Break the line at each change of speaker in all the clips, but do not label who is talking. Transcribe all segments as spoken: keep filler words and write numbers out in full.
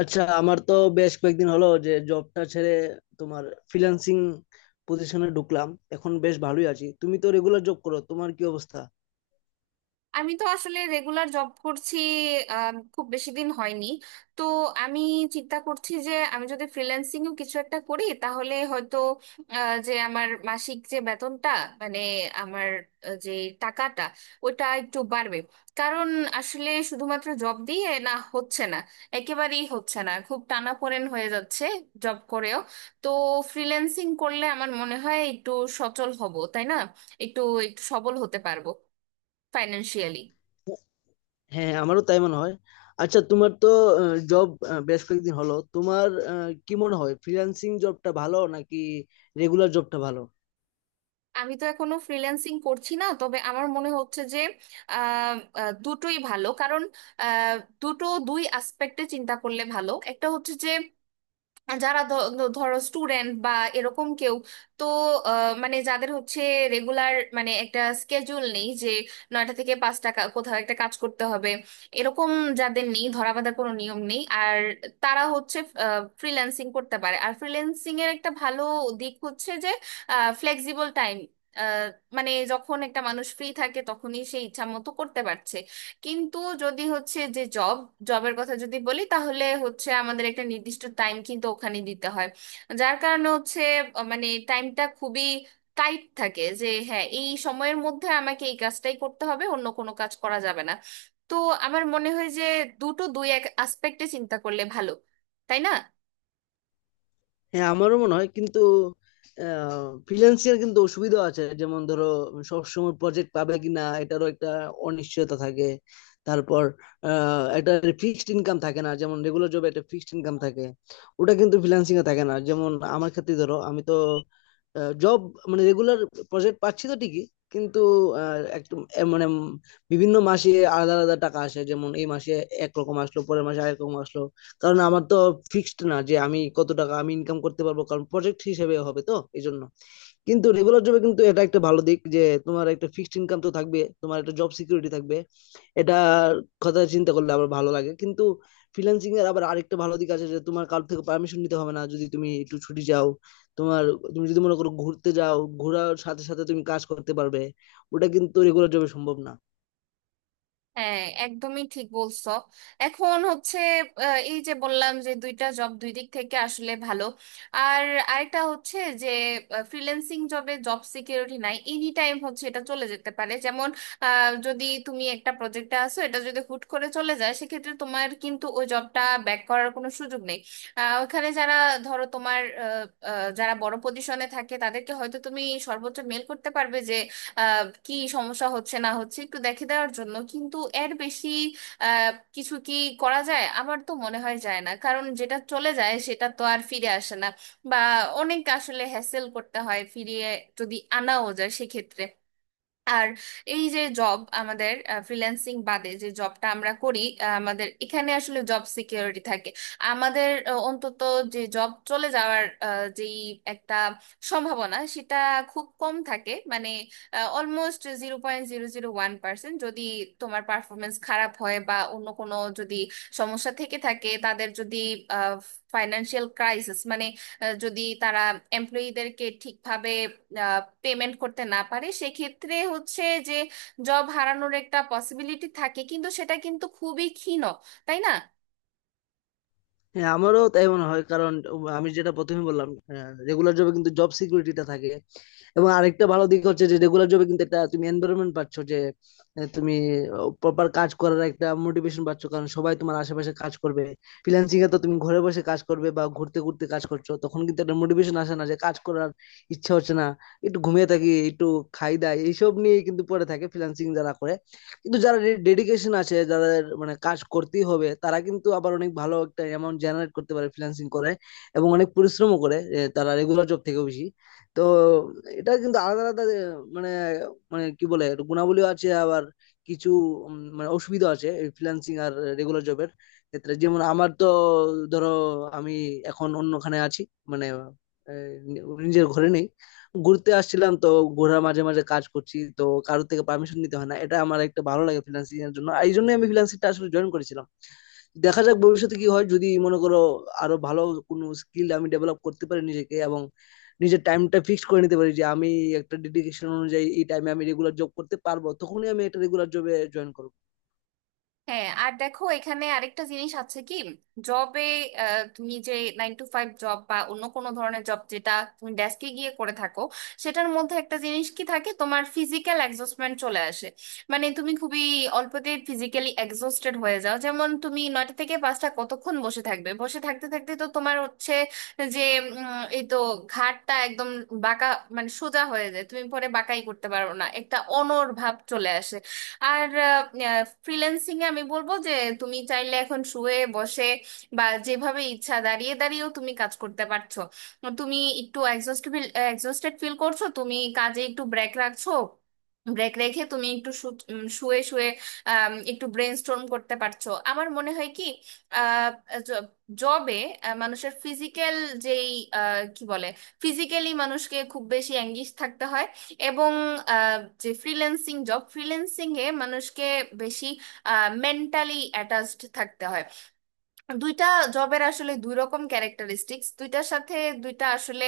আচ্ছা, আমার তো বেশ কয়েকদিন হলো যে জবটা ছেড়ে তোমার ফ্রিল্যান্সিং পজিশনে ঢুকলাম। এখন বেশ ভালোই আছি। তুমি তো রেগুলার জব করো, তোমার কি অবস্থা?
আমি তো আসলে রেগুলার জব করছি, আম, খুব বেশি দিন হয়নি। তো আমি চিন্তা করছি যে আমি যদি ফ্রিল্যান্সিং ও কিছু একটা করি তাহলে হয়তো আহ, যে আমার মাসিক যে বেতনটা মানে আমার আহ, যে টাকাটা ওটা একটু বাড়বে। কারণ আসলে শুধুমাত্র জব দিয়ে না, হচ্ছে না, একেবারেই হচ্ছে না, খুব টানাপোড়েন হয়ে যাচ্ছে জব করেও। তো ফ্রিল্যান্সিং করলে আমার মনে হয় একটু সচল হব, তাই না? একটু একটু সবল হতে পারবো ফাইন্যান্সিয়ালি।
হ্যাঁ, আমারও তাই মনে হয়। আচ্ছা, তোমার তো জব বেশ কয়েকদিন হলো, তোমার আহ, কি মনে হয়, ফ্রিল্যান্সিং জবটা ভালো নাকি রেগুলার জবটা ভালো?
আমি তো এখনো ফ্রিল্যান্সিং করছি না, তবে আমার মনে হচ্ছে যে আহ, আহ, দুটোই ভালো। কারণ আহ, দুটো দুই আসপেক্টে চিন্তা করলে ভালো। একটা হচ্ছে যে যারা ধ- ধ- ধরো স্টুডেন্ট বা এরকম কেউ, তো আহ, মানে যাদের হচ্ছে রেগুলার মানে একটা স্কেজুল নেই, যে নয়টা থেকে পাঁচটা কা- কোথাও একটা কাজ করতে হবে এরকম, যাদের নেই, ধরা বাঁধার কোনো নিয়ম নেই, আর তারা হচ্ছে ফ্রিল্যান্সিং করতে পারে। আর ফ্রিল্যান্সিং এর একটা ভালো দিক হচ্ছে যে ফ্লেক্সিবল টাইম, মানে যখন একটা মানুষ ফ্রি থাকে তখনই সে ইচ্ছা মতো করতে পারছে। কিন্তু যদি হচ্ছে যে জব জবের কথা যদি বলি, তাহলে হচ্ছে আমাদের একটা নির্দিষ্ট টাইম কিন্তু ওখানে দিতে হয়। যার কারণে হচ্ছে আহ, মানে টাইমটা খুবই টাইট থাকে, যে হ্যাঁ এই সময়ের মধ্যে আমাকে এই কাজটাই করতে হবে, অন্য কোনো কাজ করা যাবে না। তো আমার মনে হয় যে দুটো দুই এক আসপেক্টে চিন্তা করলে ভালো, তাই না?
হ্যাঁ, আমারও মনে হয়, কিন্তু ফ্রিল্যান্সিং কিন্তু সুবিধা আছে। যেমন ধরো, সবসময় প্রজেক্ট পাবে কিনা এটারও একটা অনিশ্চয়তা থাকে। তারপর আহ, একটা ফিক্সড ইনকাম থাকে না, যেমন রেগুলার জবে একটা ফিক্সড ইনকাম থাকে, ওটা কিন্তু ফ্রিল্যান্সিং এ থাকে না। যেমন আমার ক্ষেত্রে, ধরো আমি তো আ জব মানে রেগুলার প্রজেক্ট পাচ্ছি তো ঠিকই, কিন্তু আহ, একটু এ মানে উম বিভিন্ন মাসে আলাদা আলাদা টাকা আসে। যেমন এই মাসে একরকম আসলো, পরের মাসে আরেক রকম আসলো। কারণ আমার তো ফিক্সড না যে আমি কত টাকা আমি ইনকাম করতে পারবো, কারণ প্রজেক্ট হিসেবে হবে তো, এই জন্য। কিন্তু রেগুলার জবে কিন্তু এটা একটা ভালো দিক যে তোমার একটা ফিক্সড ইনকাম তো থাকবে, তোমার একটা জব সিকিউরিটি থাকবে। এটা কথা চিন্তা করলে আমার ভালো লাগে। কিন্তু ফ্রিল্যান্সিং এর আবার আরেকটা ভালো দিক আছে যে তোমার কারোর থেকে পারমিশন নিতে হবে না, যদি তুমি একটু ছুটি চাও তোমার, তুমি যদি মনে করো ঘুরতে যাও, ঘোরার সাথে সাথে তুমি কাজ করতে পারবে। ওটা কিন্তু রেগুলার জবে সম্ভব না।
হ্যাঁ, একদমই ঠিক বলছো। এখন হচ্ছে আহ, এই যে বললাম যে দুইটা জব দুই দিক থেকে আসলে ভালো। আর আরেকটা হচ্ছে যে ফ্রিল্যান্সিং জবে জব সিকিউরিটি নাই, এনি টাইম হচ্ছে এটা চলে যেতে পারে, যেমন আহ, যদি তুমি একটা প্রজেক্টে আসো, এটা যদি হুট করে চলে যায় সেক্ষেত্রে তোমার কিন্তু ওই জবটা ব্যাক করার কোনো সুযোগ নেই। আহ, ওখানে যারা, ধরো তোমার আহ, আহ, যারা বড় পজিশনে থাকে তাদেরকে হয়তো তুমি সর্বোচ্চ মেল করতে পারবে, যে আহ, কি সমস্যা হচ্ছে না হচ্ছে একটু দেখে দেওয়ার জন্য, কিন্তু এর বেশি আহ, কিছু কি করা যায়? আমার তো মনে হয় যায় না, কারণ যেটা চলে যায় সেটা তো আর ফিরে আসে না, বা অনেক আসলে হ্যাসেল করতে হয় ফিরিয়ে যদি আনাও যায় সেক্ষেত্রে। আর এই যে জব, আমাদের ফ্রিল্যান্সিং বাদে যে জবটা আমরা করি, আহ, আমাদের এখানে আসলে জব সিকিউরিটি থাকে। আমাদের আহ, অন্তত যে জব চলে যাওয়ার আহ, যেই একটা সম্ভাবনা সেটা খুব কম থাকে, মানে almost zero point zero zero one percent. যদি তোমার পারফরমেন্স খারাপ হয় বা অন্য কোনো যদি সমস্যা থেকে থাকে, তাদের যদি ফাইনান্সিয়াল ক্রাইসিস মানে আহ, যদি তারা এমপ্লয়ীদেরকে ঠিকভাবে পেমেন্ট করতে না পারে সেক্ষেত্রে হচ্ছে যে জব হারানোর একটা পসিবিলিটি থাকে, কিন্তু সেটা কিন্তু খুবই ক্ষীণ, তাই না?
হ্যাঁ, আমারও তাই মনে হয়, কারণ আমি যেটা প্রথমে বললাম, রেগুলার জবে কিন্তু জব সিকিউরিটিটা থাকে। এবং আরেকটা ভালো দিক হচ্ছে যে রেগুলার জবে কিন্তু একটা তুমি এনভায়রনমেন্ট পাচ্ছ, যে আহ, তুমি প্রপার কাজ করার একটা মোটিভেশন পাচ্ছ, কারণ সবাই তোমার আশেপাশে কাজ করবে। ফ্রিল্যান্সিং এ তো তুমি ঘরে বসে কাজ করবে বা ঘুরতে ঘুরতে কাজ করছো, তখন কিন্তু একটা মোটিভেশন আসে না যে কাজ করার ইচ্ছা হচ্ছে না। একটু ঘুমিয়ে থাকি, একটু খাই দাই, এইসব নিয়ে কিন্তু পড়ে থাকে ফ্রিল্যান্সিং যারা করে। কিন্তু যারা ডেডিকেশন আছে যাদের, মানে কাজ করতেই হবে, তারা কিন্তু আবার অনেক ভালো একটা অ্যামাউন্ট জেনারেট করতে পারে ফ্রিল্যান্সিং করে, এবং অনেক পরিশ্রমও করে, এ, তারা রেগুলার জব থেকেও বেশি। তো এটা কিন্তু আলাদা আলাদা, এ, মানে, মানে কি বলে, এটা গুণাবলীও আছে, আবার কিছু উম, মানে অসুবিধা আছে ফ্রিল্যান্সিং আর রেগুলার জবের ক্ষেত্রে। যেমন আমার তো, ধরো আমি এখন অন্যখানে আছি, মানে এ, নিজের ঘরে নেই। ঘুরতে আসছিলাম তো, ঘোরার মাঝে মাঝে কাজ করছি তো, কারোর থেকে পারমিশন নিতে হয় না। এটা আমার একটা ভালো লাগে ফ্রিল্যান্সিং এর জন্য, আর এই জন্যই আমি ফ্রিল্যান্সিংটা আসলে জয়েন করেছিলাম। দেখা যাক ভবিষ্যতে কি হয়, যদি মনে করো আরো ভালো কোনো স্কিল আমি ডেভেলপ করতে পারি নিজেকে, এবং নিজের টাইমটা ফিক্স করে নিতে পারি যে আমি একটা ডেডিকেশন অনুযায়ী এই টাইমে আমি রেগুলার জব করতে পারবো, তখনই আমি একটা রেগুলার জবে জয়েন করবো।
হ্যাঁ, আর দেখো এখানে আরেকটা জিনিস আছে, কি জবে তুমি যে নাইন টু ফাইভ জব বা অন্য কোনো ধরনের জব যেটা তুমি ডেস্কে গিয়ে করে থাকো, সেটার মধ্যে একটা জিনিস কি থাকে, তোমার ফিজিক্যাল এক্সস্টমেন্ট চলে আসে। মানে তুমি খুবই অল্পতে ফিজিক্যালি এক্সস্টেড হয়ে যাও, যেমন তুমি নয়টা থেকে পাঁচটা কতক্ষণ বসে থাকবে, বসে থাকতে থাকতে তো তোমার হচ্ছে যে উম, এই তো ঘাড়টা একদম বাঁকা মানে সোজা হয়ে যায়, তুমি পরে বাঁকাই করতে পারো না, একটা অনড় ভাব চলে আসে। আর ফ্রিল্যান্সিং এ আমি বলবো যে তুমি চাইলে এখন শুয়ে বসে বা যেভাবে ইচ্ছা দাঁড়িয়ে দাঁড়িয়েও তুমি কাজ করতে পারছো। তুমি একটু এক্সস্ট ফিল এক্সস্টেড ফিল করছো, তুমি কাজে একটু ব্রেক রাখছো, ব্রেক রেখে তুমি একটু শু- উম, শুয়ে শুয়ে আম, একটু ব্রেনস্টর্ম করতে পারছো। আমার মনে হয় কি, জবে মানুষের ফিজিক্যাল যেই আহ, কি বলে, ফিজিক্যালি মানুষকে খুব বেশি অ্যাঙ্গিশ থাকতে হয়। এবং আহ, যে ফ্রিল্যান্সিং জব ফ্রিল্যান্সিং এ মানুষকে বেশি মেন্টালি অ্যাটাচড থাকতে হয়। দুইটা জবের আসলে দুই রকম ক্যারেক্টারিস্টিক্স, দুইটার সাথে দুইটা আসলে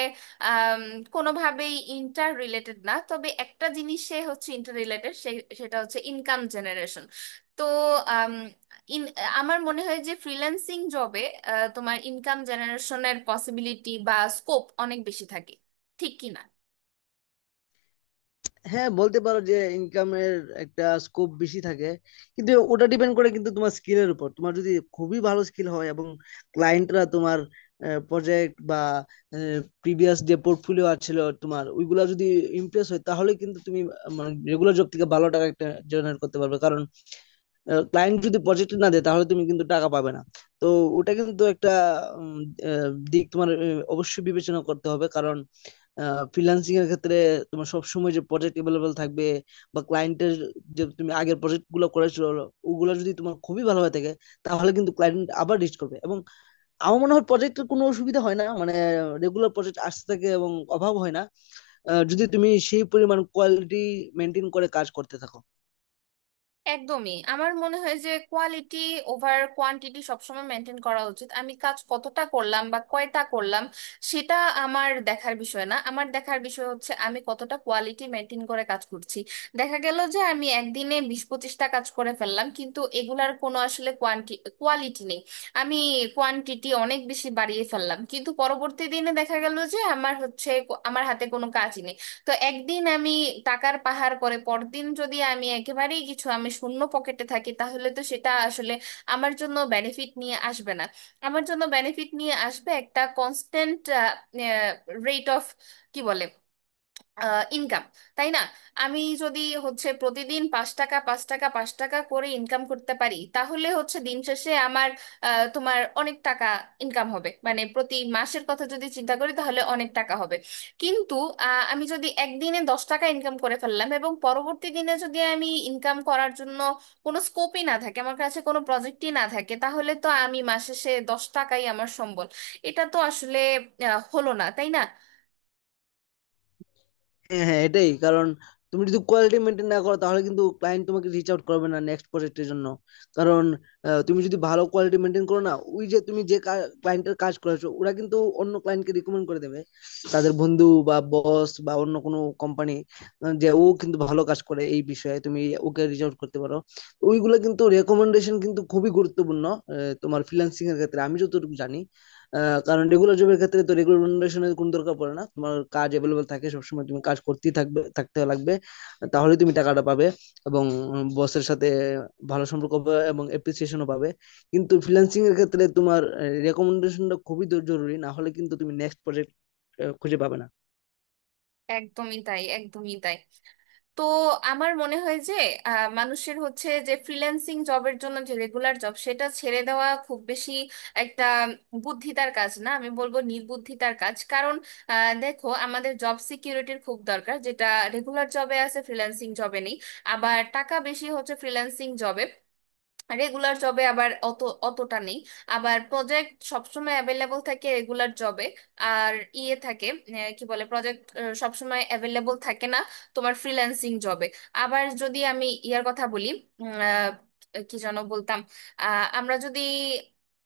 আম, কোনোভাবেই ইন্টার রিলেটেড না, তবে একটা জিনিসে হচ্ছে ইন্টার রিলেটেড, সেটা হচ্ছে ইনকাম জেনারেশন। তো আম, ইন আমার মনে হয় যে ফ্রিল্যান্সিং জবে তোমার ইনকাম জেনারেশনের পসিবিলিটি বা স্কোপ অনেক বেশি থাকে, ঠিক কি না?
হ্যাঁ, বলতে পারো যে ইনকামের একটা স্কোপ বেশি থাকে, কিন্তু ওটা ডিপেন্ড করে কিন্তু তোমার স্কিলের উপর। তোমার যদি খুবই ভালো স্কিল হয় এবং ক্লায়েন্টরা তোমার প্রজেক্ট বা প্রিভিয়াস যে পোর্টফোলিও আছিল তোমার ওইগুলা যদি ইমপ্রেস হয়, তাহলে কিন্তু তুমি আহ, মানে রেগুলার জব থেকে ভালো টাকা একটা জেনারেট করতে পারবে, কারণ ক্লায়েন্ট যদি প্রজেক্ট না দেয় তাহলে তুমি কিন্তু টাকা পাবে না। তো ওটা কিন্তু একটা উম, আহ, দিক তোমার আহ, অবশ্যই বিবেচনা করতে হবে, কারণ ফ্রিল্যান্সিং এর ক্ষেত্রে তোমার সবসময় যে প্রজেক্ট এভেলেবেল থাকবে বা ক্লায়েন্টের, যে তুমি আগের প্রজেক্ট গুলো করেছো ওগুলো যদি তোমার খুবই ভালো হয়ে থাকে, তাহলে কিন্তু ক্লায়েন্ট আবার রিচ করবে। এবং আমার মনে হয় প্রজেক্টের কোনো অসুবিধা হয় না, মানে রেগুলার প্রজেক্ট আসতে থাকে এবং অভাব হয় না, আহ, যদি তুমি সেই পরিমাণ কোয়ালিটি মেনটেন করে কাজ করতে থাকো।
একদমই। আমার মনে হয় যে কোয়ালিটি ওভার কোয়ান্টিটি সবসময় মেনটেন করা উচিত। আমি কাজ কতটা করলাম বা কয়টা করলাম সেটা আমার দেখার বিষয় না, আমার দেখার বিষয় হচ্ছে আমি কতটা কোয়ালিটি মেনটেন করে কাজ করছি। দেখা গেল যে আমি একদিনে বিশ পঁচিশটা কাজ করে ফেললাম কিন্তু এগুলার কোনো আসলে কোয়ান্টি কোয়ালিটি নেই। আমি কোয়ান্টিটি অনেক বেশি বাড়িয়ে ফেললাম, কিন্তু পরবর্তী দিনে দেখা গেল যে আমার হচ্ছে আমার হাতে কোনো কাজ নেই। তো একদিন আমি টাকার পাহাড় করে পরদিন যদি আমি একেবারেই কিছু, আমি শূন্য পকেটে থাকি, তাহলে তো সেটা আসলে আমার জন্য বেনিফিট নিয়ে আসবে না। আমার জন্য বেনিফিট নিয়ে আসবে একটা কনস্ট্যান্ট রেট অফ, কি বলে, ইনকাম, তাই না? আমি যদি হচ্ছে প্রতিদিন পাঁচ টাকা পাঁচ টাকা পাঁচ টাকা করে ইনকাম করতে পারি, তাহলে হচ্ছে দিন শেষে আমার আহ, তোমার অনেক টাকা ইনকাম হবে, মানে প্রতি মাসের কথা যদি চিন্তা করি তাহলে অনেক টাকা হবে। কিন্তু আহ, আমি যদি একদিনে দশ টাকা ইনকাম করে ফেললাম, এবং পরবর্তী দিনে যদি আমি ইনকাম করার জন্য কোনো স্কোপই না থাকে, আমার কাছে কোনো প্রজেক্টই না থাকে, তাহলে তো আমি মাস শেষে দশ টাকাই আমার সম্বল। এটা তো আসলে আহ, হলো না, তাই না?
হ্যাঁ, হ্যাঁ, এটাই কারণ তুমি যদি কোয়ালিটি মেনটেন না করো তাহলে কিন্তু ক্লায়েন্ট তোমাকে রিচ আউট করবে না নেক্সট প্রজেক্টের জন্য। কারণ আহ, তুমি যদি ভালো কোয়ালিটি মেনটেন করো না, ওই যে তুমি যে ক্লায়েন্টের কাজ করেছো ওরা কিন্তু অন্য ক্লায়েন্টকে রিকমেন্ড করে দেবে তাদের বন্ধু বা বস বা অন্য কোনো কোম্পানি, যে ও কিন্তু ভালো কাজ করে, এই বিষয়ে তুমি ওকে রিচ আউট করতে পারো। ওইগুলো কিন্তু রেকমেন্ডেশন কিন্তু খুবই গুরুত্বপূর্ণ আহ, তোমার ফ্রিল্যান্সিং এর ক্ষেত্রে, আমি যতটুকু জানি। আহ, কারণ রেগুলার জবের ক্ষেত্রে তো রেগুলার কোনো দরকার পড়ে না, তোমার কাজ অ্যাভেলেবল থাকে সবসময়, তুমি কাজ করতেই থাকবে, থাকতে লাগবে, তাহলে তুমি টাকাটা পাবে এবং বসের সাথে ভালো সম্পর্ক হবে এবং অ্যাপ্রিসিয়েশনও পাবে। কিন্তু ফ্রিল্যান্সিং এর ক্ষেত্রে তোমার রেকমেন্ডেশনটা খুবই দ- জরুরি, না হলে কিন্তু তুমি নেক্সট প্রজেক্ট খুঁজে পাবে না।
একদমই তাই, একদমই তাই। তো আমার মনে হয় যে আহ, মানুষের হচ্ছে যে ফ্রিল্যান্সিং জবের জন্য যে রেগুলার জব সেটা ছেড়ে দেওয়া খুব বেশি একটা বুদ্ধিতার কাজ না, আমি বলবো নির্বুদ্ধিতার কাজ। কারণ আহ, দেখো, আমাদের জব সিকিউরিটির খুব দরকার, যেটা রেগুলার জবে আছে ফ্রিল্যান্সিং জবে নেই। আবার টাকা বেশি হচ্ছে ফ্রিল্যান্সিং জবে, রেগুলার জবে আবার অত অতটা নেই। আবার প্রজেক্ট সবসময় অ্যাভেলেবল থাকে রেগুলার জবে, আর ইয়ে থাকে, আহ, কি বলে, প্রজেক্ট সবসময় অ্যাভেলেবল থাকে না তোমার ফ্রিল্যান্সিং জবে। আবার যদি আমি ইয়ার কথা বলি, উম, আহ, কি যেন বলতাম, আহ, আমরা যদি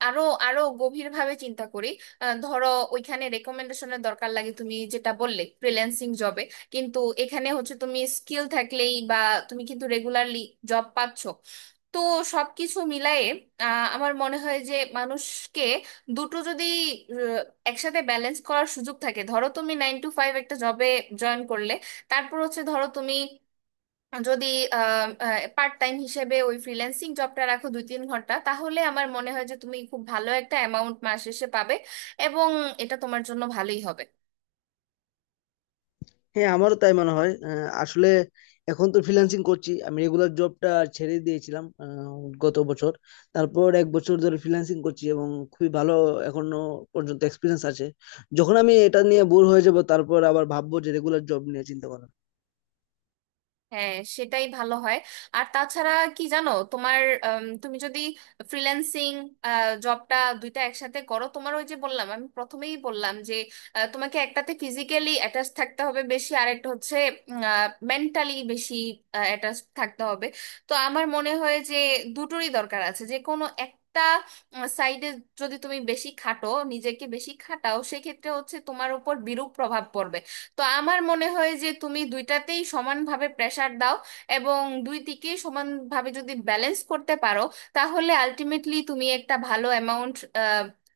আরো আরো গভীরভাবে চিন্তা করি, আহ, ধরো ওইখানে রেকমেন্ডেশনের দরকার লাগে, তুমি যেটা বললে ফ্রিল্যান্সিং জবে, কিন্তু এখানে হচ্ছে তুমি স্কিল থাকলেই বা তুমি কিন্তু রেগুলারলি জব পাচ্ছ। তো সবকিছু মিলায়ে আহ, আমার মনে হয় যে মানুষকে দুটো যদি আহ, একসাথে ব্যালেন্স করার সুযোগ থাকে, ধরো তুমি নাইন টু ফাইভ একটা জবে জয়েন করলে, তারপর হচ্ছে ধরো তুমি যদি পার্ট টাইম হিসেবে ওই ফ্রিল্যান্সিং জবটা রাখো দুই তিন ঘন্টা, তাহলে আমার মনে হয় যে তুমি খুব ভালো একটা অ্যামাউন্ট মাস শেষে পাবে, এবং এটা তোমার জন্য ভালোই হবে।
হ্যাঁ, আমারও তাই মনে হয়। আহ, আসলে এখন তো ফ্রিল্যান্সিং করছি, আমি রেগুলার জবটা ছেড়ে দিয়েছিলাম আহ, গত বছর। তারপর এক বছর ধরে ফ্রিল্যান্সিং করছি, এবং খুবই ভালো এখনো পর্যন্ত এক্সপিরিয়েন্স আছে। যখন আমি এটা নিয়ে বোর হয়ে যাব তারপর আবার ভাববো যে রেগুলার জব নিয়ে চিন্তা করব।
হ্যাঁ সেটাই ভালো হয়। আর তাছাড়া কি জানো তোমার, আম, তুমি যদি ফ্রিল্যান্সিং জবটা দুইটা একসাথে করো, তোমার ওই যে বললাম, আমি প্রথমেই বললাম যে আহ, তোমাকে একটাতে ফিজিক্যালি অ্যাটাচ থাকতে হবে বেশি, আর একটা হচ্ছে মেন্টালি বেশি অ্যাটাচ থাকতে হবে। তো আমার মনে হয় যে দুটোরই দরকার আছে। যে কোনো একটা সাইডে যদি তুমি বেশি খাটো, নিজেকে বেশি খাটাও, সেক্ষেত্রে হচ্ছে তোমার উপর বিরূপ প্রভাব পড়বে। তো আমার মনে হয় যে তুমি দুইটাতেই সমানভাবে প্রেসার দাও, এবং দুই দিকেই সমানভাবে যদি ব্যালেন্স করতে পারো, তাহলে আলটিমেটলি তুমি একটা ভালো অ্যামাউন্ট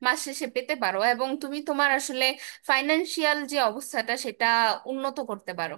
মাস শেষে পেতে পারো, এবং তুমি তোমার আসলে ফাইনান্সিয়াল যে অবস্থাটা সেটা উন্নত করতে পারো।